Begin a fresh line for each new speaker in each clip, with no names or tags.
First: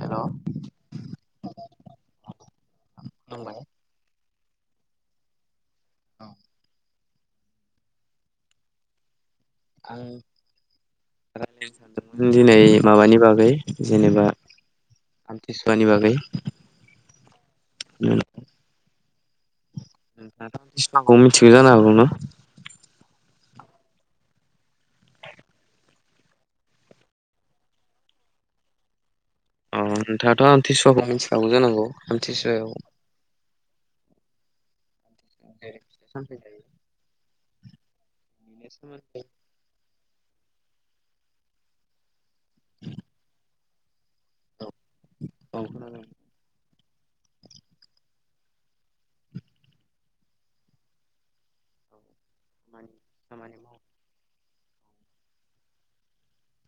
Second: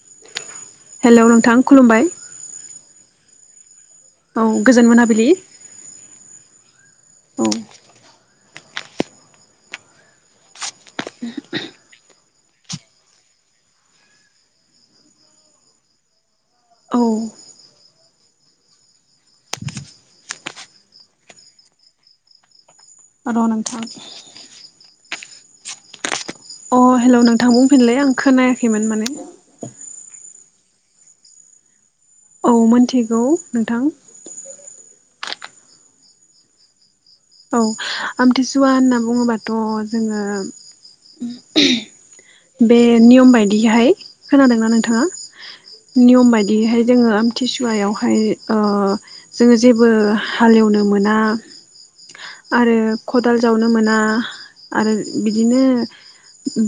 Hello
hello नोंथां खुलुमबाय
खुलुमबाय
औ गोजोन मोनाबिलि
औ
द'
आं रायलायनो सानदोंमोन दिनै माबानि बागै जेनेबा आथि सहनि बागै
औ
नखौ मिथि जा आरो ना
रनोंथांम अ हेल' नोंथां बुंफिनलै आं खोनायाखैमोन माने
अ नोंथाङाथ' आन्थिस'खौ मिथियागौ जानांगौ
औ
आमथिसुवायाव
मिथिगौ नोंथां
जायो
औ
बेनि
आमथिसुवा होनना
सोमोन्दै
बुङोबाथ' जोङो बे नियम बायदियहाय
औ
खोनादोंना नोंथाङा
औ खोनादों
नियम बायदियहाय जोङो आमथिसुवायावहाय जोङो जेबो हालेवनो मोना
औ
आरो
खामानि
खदाल
खामानि
जावनो
माव
मोना आरो बिदिनो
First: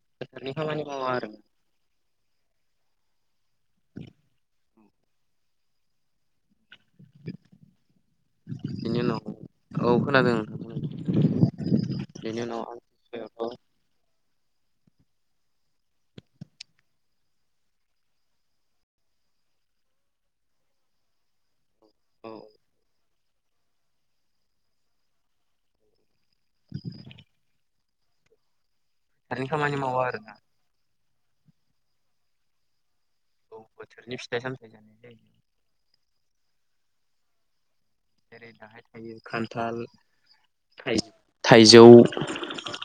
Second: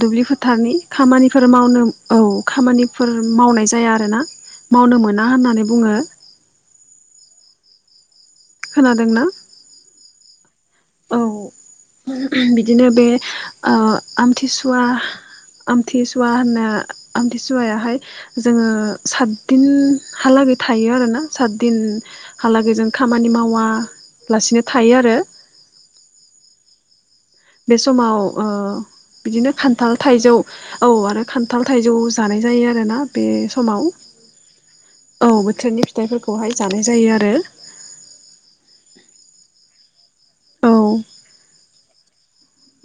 दुब्लि फोथारनि
खामानि मावा आरो
खामानिफोर मावनो औ खामानिफोर मावनाय जाया आरोना मावनो मोना होननानै बुङो।
बिनि
खोनादोंना
उनाव औ खोनादों
औ
बेनि उनाव
बिदिनो बे
आमथिसुवायावथ' औ
आमथिसुवा आमथिसुवा होनना आमथिसुवायाहाय जोङो सातदिनहालागै थायो आरो ना सा
फोथारनि
दिनहाालागैजों खामानि मावालासिनो थायो आरो बे समाव बिदिनो
खामानि
खान्थाल
मावा आरोना
थाइजौ औ आरो खान्थाल थाइजौ जानाय जायो आरो ना बे
औ
समाव
बोथोरनि फिथाइ सामथाइ जानाय जायो
औ बोथोरनि फिथाइफोरखौहाय जानाय जायो आरो
जेरै दाहाय थायो खान्थाल
औ
थाइजौ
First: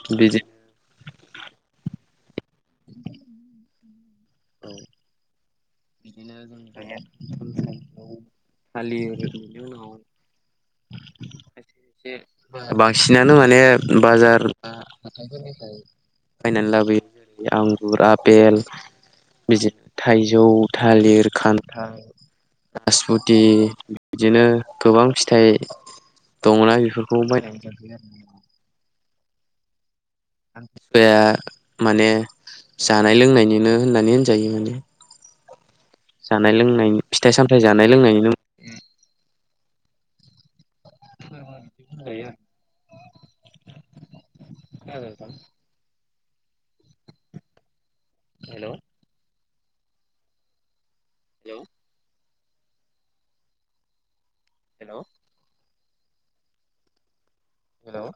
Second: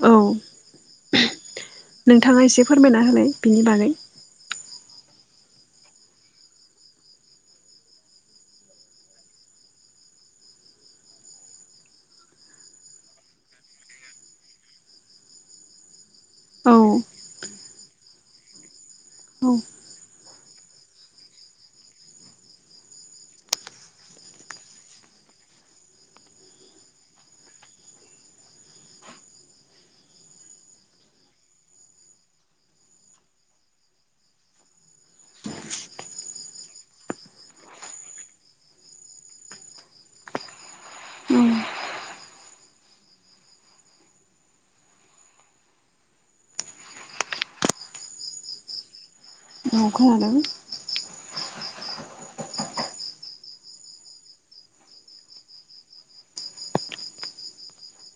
औ
बिदिनो
नोंथाङा एसे फोरमायना होलाय बिनि बागै
औ बिदिनो थालिर आ ए बांसिनानो माने बाजार हाथाइफोरनिफ्राय बायनानै
औ
लाबोयो आंगुर आफपेल
औ
बिदिनो थाइजौ जौ थालिर खान्थाल राजफुत बिदिनो गोबां फिथाइ दंना बेफोरखौ बायनानै जाफैयो आरो आमसिसुवाया माने जानाय लोंनायनिनो होननानै होनजायो माने जानाय लोंनायनि फिथाइ सामथाय जानाय लोंनायनिनो नो ए द हेल'
औ खोनादों
हेलौ हेलौ हेलौ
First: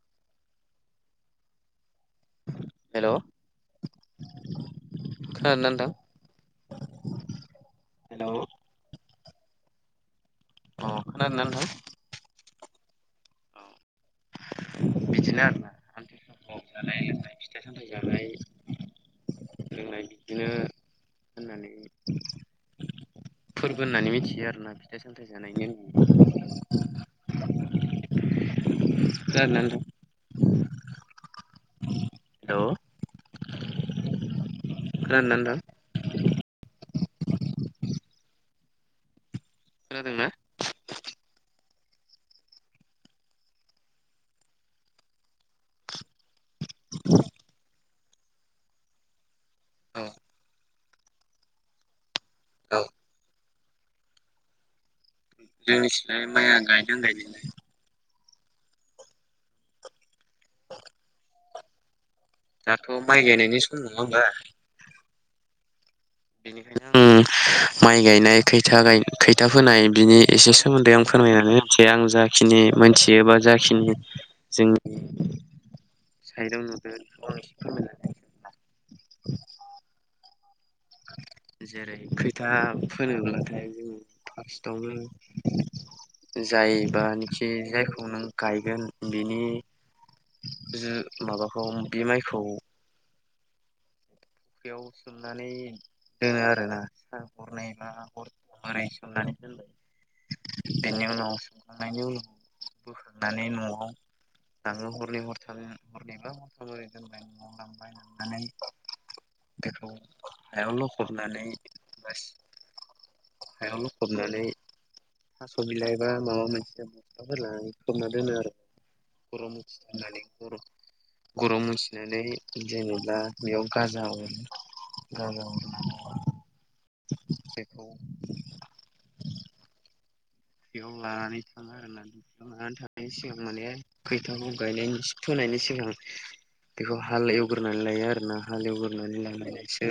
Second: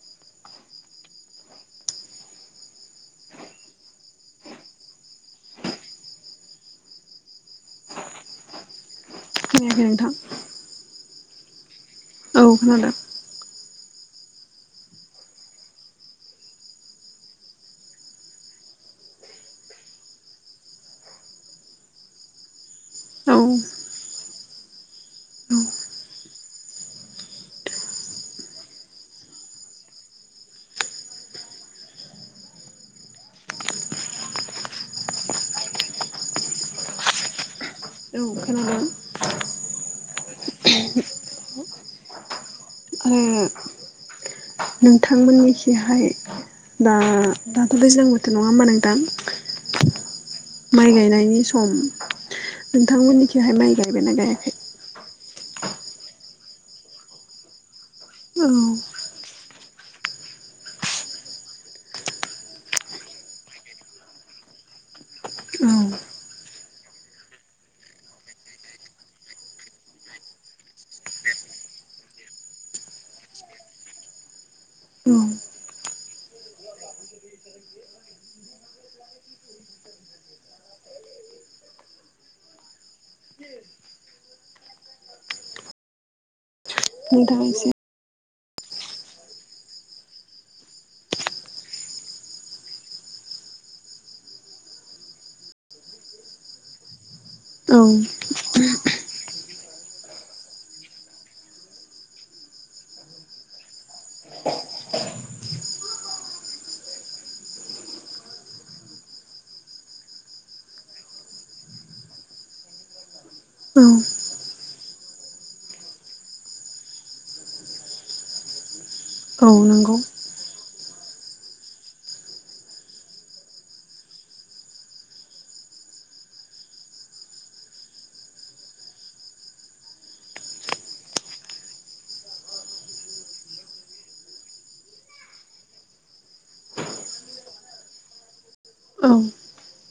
हेलौ खोनादोंना नोंथां? हेलौ
खोनायाखै नोंथां
अ खोनादोंना नोंथां?
औ खोनादों
बिदिनो आरोना आमथि समाव जानाय-लोंनाय फिथाइ-सामथाइ जानाय लोंनाय बिदिनो होननानै
औ
फोरबो होननानै मिथियो आरोना फिथाइ-सामथाइ जानायनि [inaudible] हेल' खोनादोंना नोंथां
औ औ खोनादों
खोनादों ना?
आरो नोंथांमोननिखिहाय दा दाथ' दैज्लां बो थोर नङा होमबा नोंथां
अ
माइ गायनायनि सम।
औ
नोंथांमोननिथिहाय माइ गायबायना गायाखै?
जोंनिथिंलाय माइया गायदों गायनायालाय
औ
दाथ' माइ गायनायनि सम नङा होमबा
औ
बेनिखायनो ओम माइ गायनाय खैथा गाय खैथा फोनाय बिनि एसे सोमोन्दै आं फोरमायनानै होनसै आं जाखिनि मोनथियो बा जाखिनि
औ
जोंनि साइदाव नुदों फंनैसो फोरमायना होनोसै आं। [inaudible] जेरै खैथा फोनोब्लाथाय जों फार्स्टआवनो
नोंथाङा
जायबानाखि
एसे
जायखौ नों गायगोन बिनि ओ माबाखौ बे माइखौ [inaudible] सोमनानै दोनबाय।
औ
बेनि उनाव सोमखांनायनि उनाव बोखांनानै न'आव आङो हरनै हरथाम हरनै बा हाथाय आरैनो दोनबाय नआव लांबाय लांनानै बेखौ हायाव लखबनानै हायाव
औ
लखबनानै थास' बिलाइ बा माबा मोनसे बसथाफोर लानानै खोबना दोनो आरो गरं
औ नंगौ
मुथिनानै गरं मुथिनानै जेनेबा बेयाव गाजा गाजा हरहोनानै बेखौ बेयाव लानानै थाङो आरोना बेयाव लानानै थांनायनि सिगां माने खैथाखौ गायनायनि फोनाय बिनि सिगां बेखौ हाल एवग्रोनै लायो आरो ना हाल
औ
एवग्रोनै लानानैसो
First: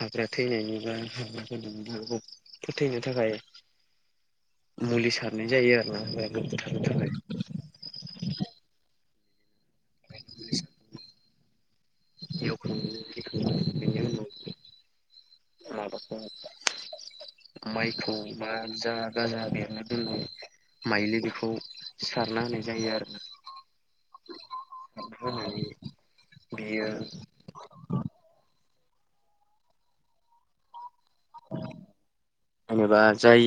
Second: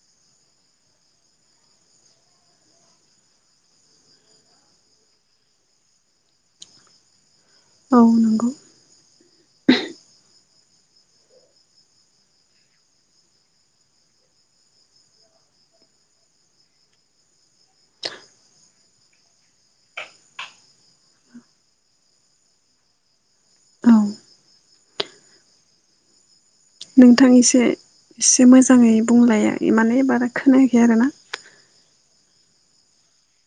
[inaudible] [unintelligible] [unintelligible] मुलि सारनाय जायो आरो ना बेखौ बुथारनो थाखाय।
औ नंगौ
[inaudible] [inaudible] माबाखौ माइखौ बा जा गाजा बेरनो दोनो माइलि बेखौ सारना होनाय जायो आरो
औ
[inaudible]
नोंथां एसे एसे मोजाङै बुंलाय माने बारा खोनायाखै आरो ना
जेनेबा जाय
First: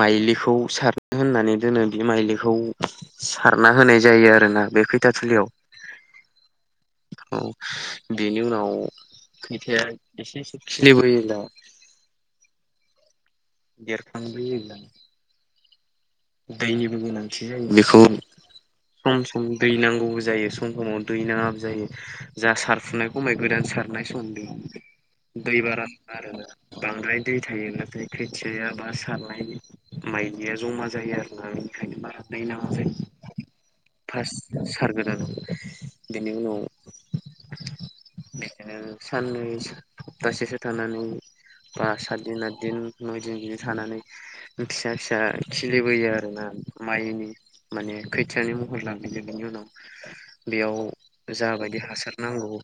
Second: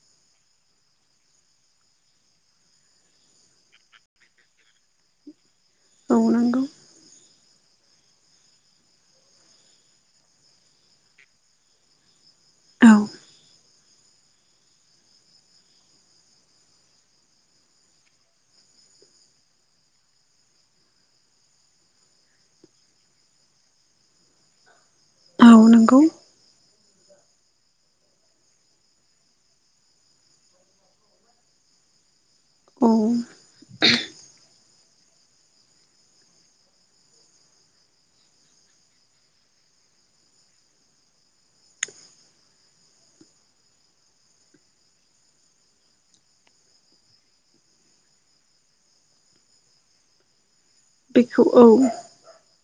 माइलिखौ सारनो होननानै दोनो बे माइलिखौ सारना होनाय जायो आरो ना बे खैथा थिलियाव
औ नंगौ
औ बेनि उनाव खैथाया एसे एसे खिलिबोयो ना
औ
देरखांबोयोब्ला दैनिबो गोनांथि जायो बेखौ सम सम दै नांगौबो जायो सम समाव दै नङाबो जायो जा सारफुनाय खमाय गोदान सारनाय समदि
औ
दै बारा
नंगौ
नाङा आरो ना बांद्राय दै थायोब्लाथाय खोथियाया बा सारनाय माइलिया जमा जायो आरोना बेनिखायनो बारा दै नाङा
औ
जायो। फास्ट सारगोदान बेनि उनाव [inaudible] ओ साननै सप्तासेसो थानानै बा सातदिन आतदिन नयदिन बिदि थानानै फिसा फिसा खिलिबोयो आरो ना माइनि माने खोथियानि महर लाबोयो बिनि उनाव बेयाव
बेखौ औ
जाबायदि हासार नांगौ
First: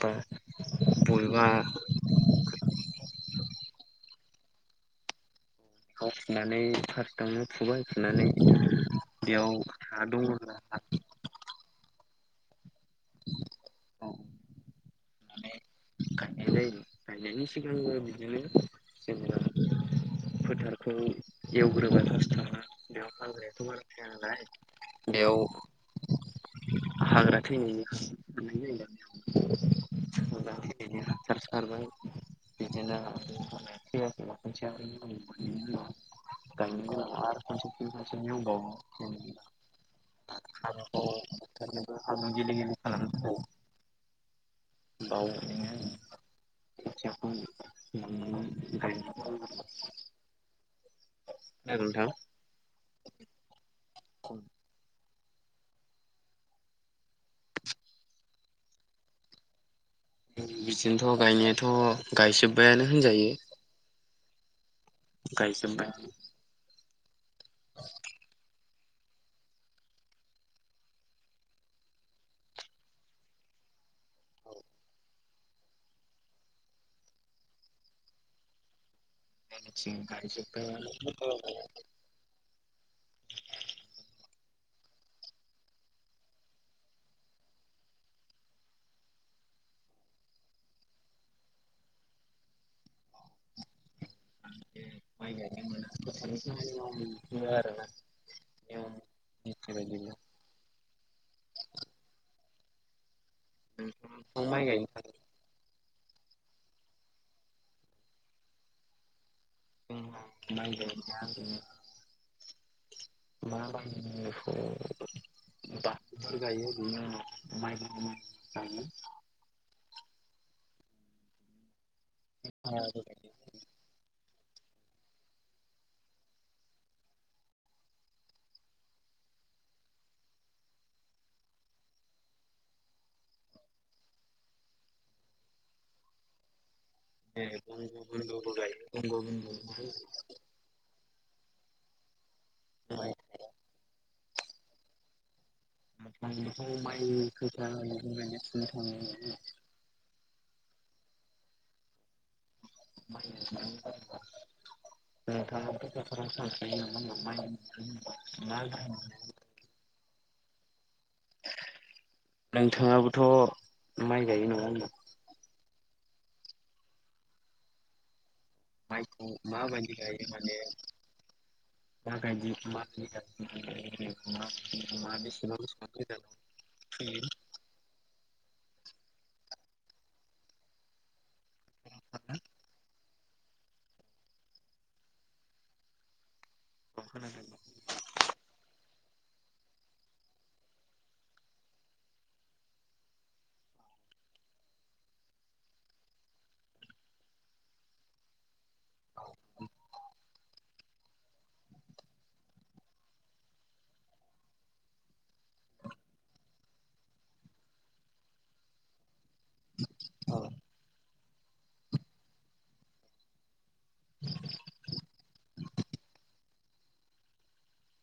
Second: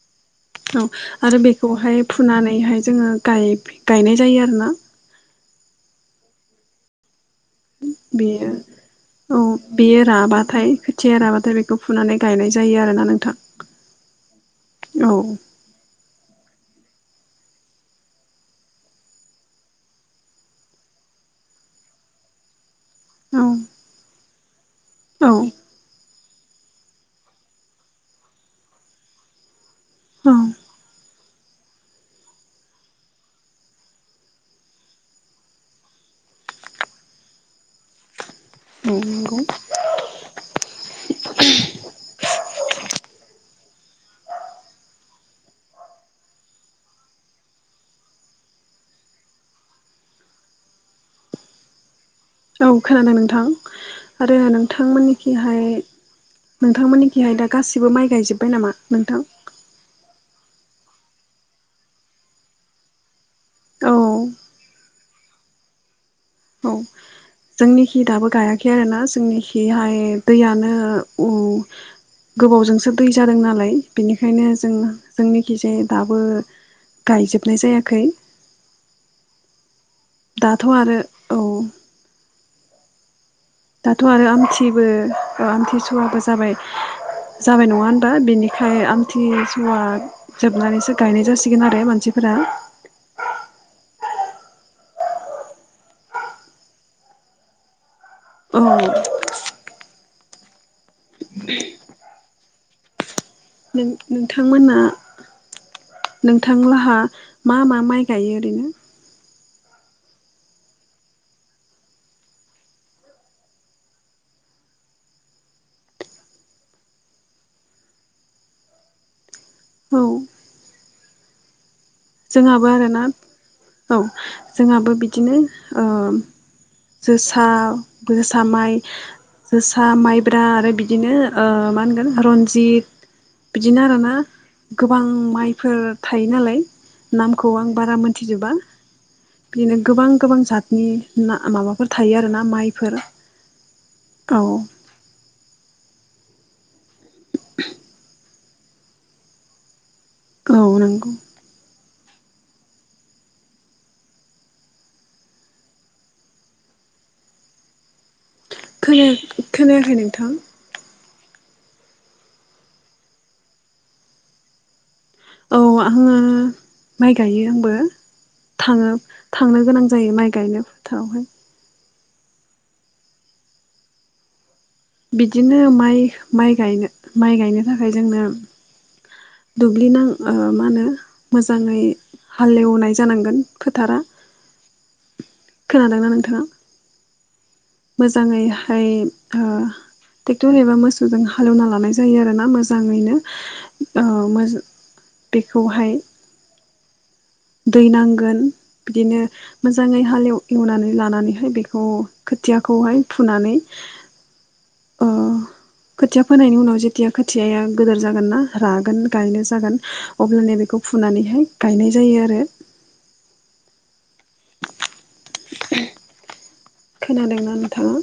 बा
औ आरो
बबेबा
बेखौहाय फुनानैहाय जोङो गाय-गायनाय जायो आरो ना
बेखौ फुनानै थार गावनो फुबाय फुनानै
बेयो औ
बेयाव
बेयो
हा दङोब्ला
राबाथाय
हा
खोथिया राबाथाय बेखौ फुनानै गायनाय जायो आरो ना नोंथां
हाखौ
औ
माने गायनाय जायो गायनायनि सिगांओ बिदिनो जेनेबा फोथारखौ एवग्रोबाय फास्टावनो बेयाव
औ
हाग्रायाथ' बारा थाया नालाय
औ
बेयाव हाग्रा थैनायनि [inaudible]
औ
बिदिनो हासार सारबाय बिदिनो [inaudible]
औ नंगौ
[unintelligible] [unintelligible] गिलि गिलि खालामनो थाखाय बाव नोङो [unintelligible] खोनादों नोंथां?
औ खोनादों नोंथां आरो नोंथांमोननिखिहाय नोंथांमोननिखिहाय दा गासिबो माइ गायजोब्बाय नामा नोंथां?
बिदिनोथ' गायनायाथ' गायजोबबायानो होनजायो
औ
गायजोबबाय
औ जोंनिखि दाबो गाया खै आरो ना जोंनिखिहाय दैयानो उ गोबावजोंसो दै जादों नालाय बेनिखायनो जों जोंनिखिजाय दाबो गायजोबनाय जायाखै।
जोंनिथिं
दाथ'
गायजोबबायानो
आरो औ
[inaudible]
दाथ' आरो आमथिबो अ आमथिसुवाबो जाबाय। जाबाय नङा होनबा दा बेनिखाय आमथिसुवा जोबनानैसो गायनाय जासिगोन आरो मानसि फोरा
[inaudible] आरो ना
औ
[inaudible]
[inaudible] नों
नोंथाङा माइ
नोंथांमोना
गायनो थांदों
नोंथां लाहा मा मा माइ गायो ओरैनो?
[inaudible] [inaudible] [inaudible]
औ जोंहाबो आरो ना औ जोंहाबो बिदिनो ओ जोसा जोसा माइ जोसा माइब्रा आरो बिदिनो ओ मा होनगोन रनजित बिदिनो आरोना गोबां माइफोर थायो नालाय नामखौ
जोसाबो
आं
गायो
बारा
बंग'
मोनथिजोबा
बन्दुबो गायो बंग' बन्दु
बिनो
ओमफ्राय
गोबां गोबां जातनि ना माबा फोर थायो आरो ना माइफोर औ
[inaudible]
औ नंगौ
[inaudible] [inaudible] मा गाहाम मोनो
[unintelligible] खोनायाखै नोंथां?
नोंथांङाबोथ' माइ गायो नङा होनबा?
औ आंङो माइ गायो आंबो। थांङो
माइखौ
थांनो गोनां
माबायदि
जायो
गायो
माइ
माने
गायनाय फोथारावहाय
[inaudible] बेसेबां
बिदिनो माइ
गोजानाव
माइ गायनो
फुयो
माइ गायनो थाखाय जोंनो दुब्लिनां ओ मा होनो मोजांङै
नोंथाङा
हालेवनाय जानांगोन फोथारा खोनादोंना नोंथांङा?
[inaudible]
मोजांङैहाय ओ ट्रेक्टर एबा मोसौजों हालएवना लानाय जायो आरो ना मोजांङैनो आ मोज बेखौहाय दै नांगोन बिदिनो मोजांङै हालेव नानै लानानैहाय बेखौ खोथियाखौहाय फुनानै ओ
[inaudible]
खोथिया फोनायनि उनाव जेथिया खोथियाया गोदोर जागोन ना रागोन गायनो जागोन अब्लानो
औ
बेखौ फुनानैहाय गायनाय जायो आरो [inaudible] खोनादोंना नोंथांङा?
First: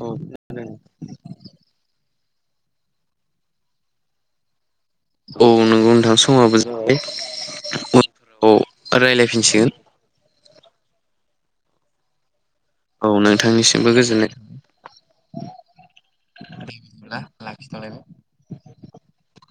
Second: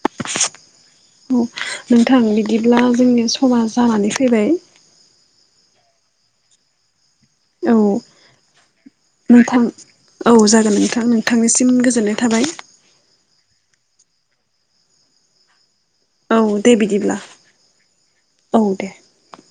औ खोनादों।
औ नोंथां बिदिब्ला जोंनि समा जानानै फैबाय
औ नोंगौ नोंथां समाबो जाबाय
औ
उनफोराव
नोंथां
रायज्लायफिनसिगोन
औ जागोन नोंथां आं नोंथांनिसिम गोजोननाय थाबाय
औ नोंथांनिसिमबो गोजोननाय
औ दे बिदिब्ला औ दे ओ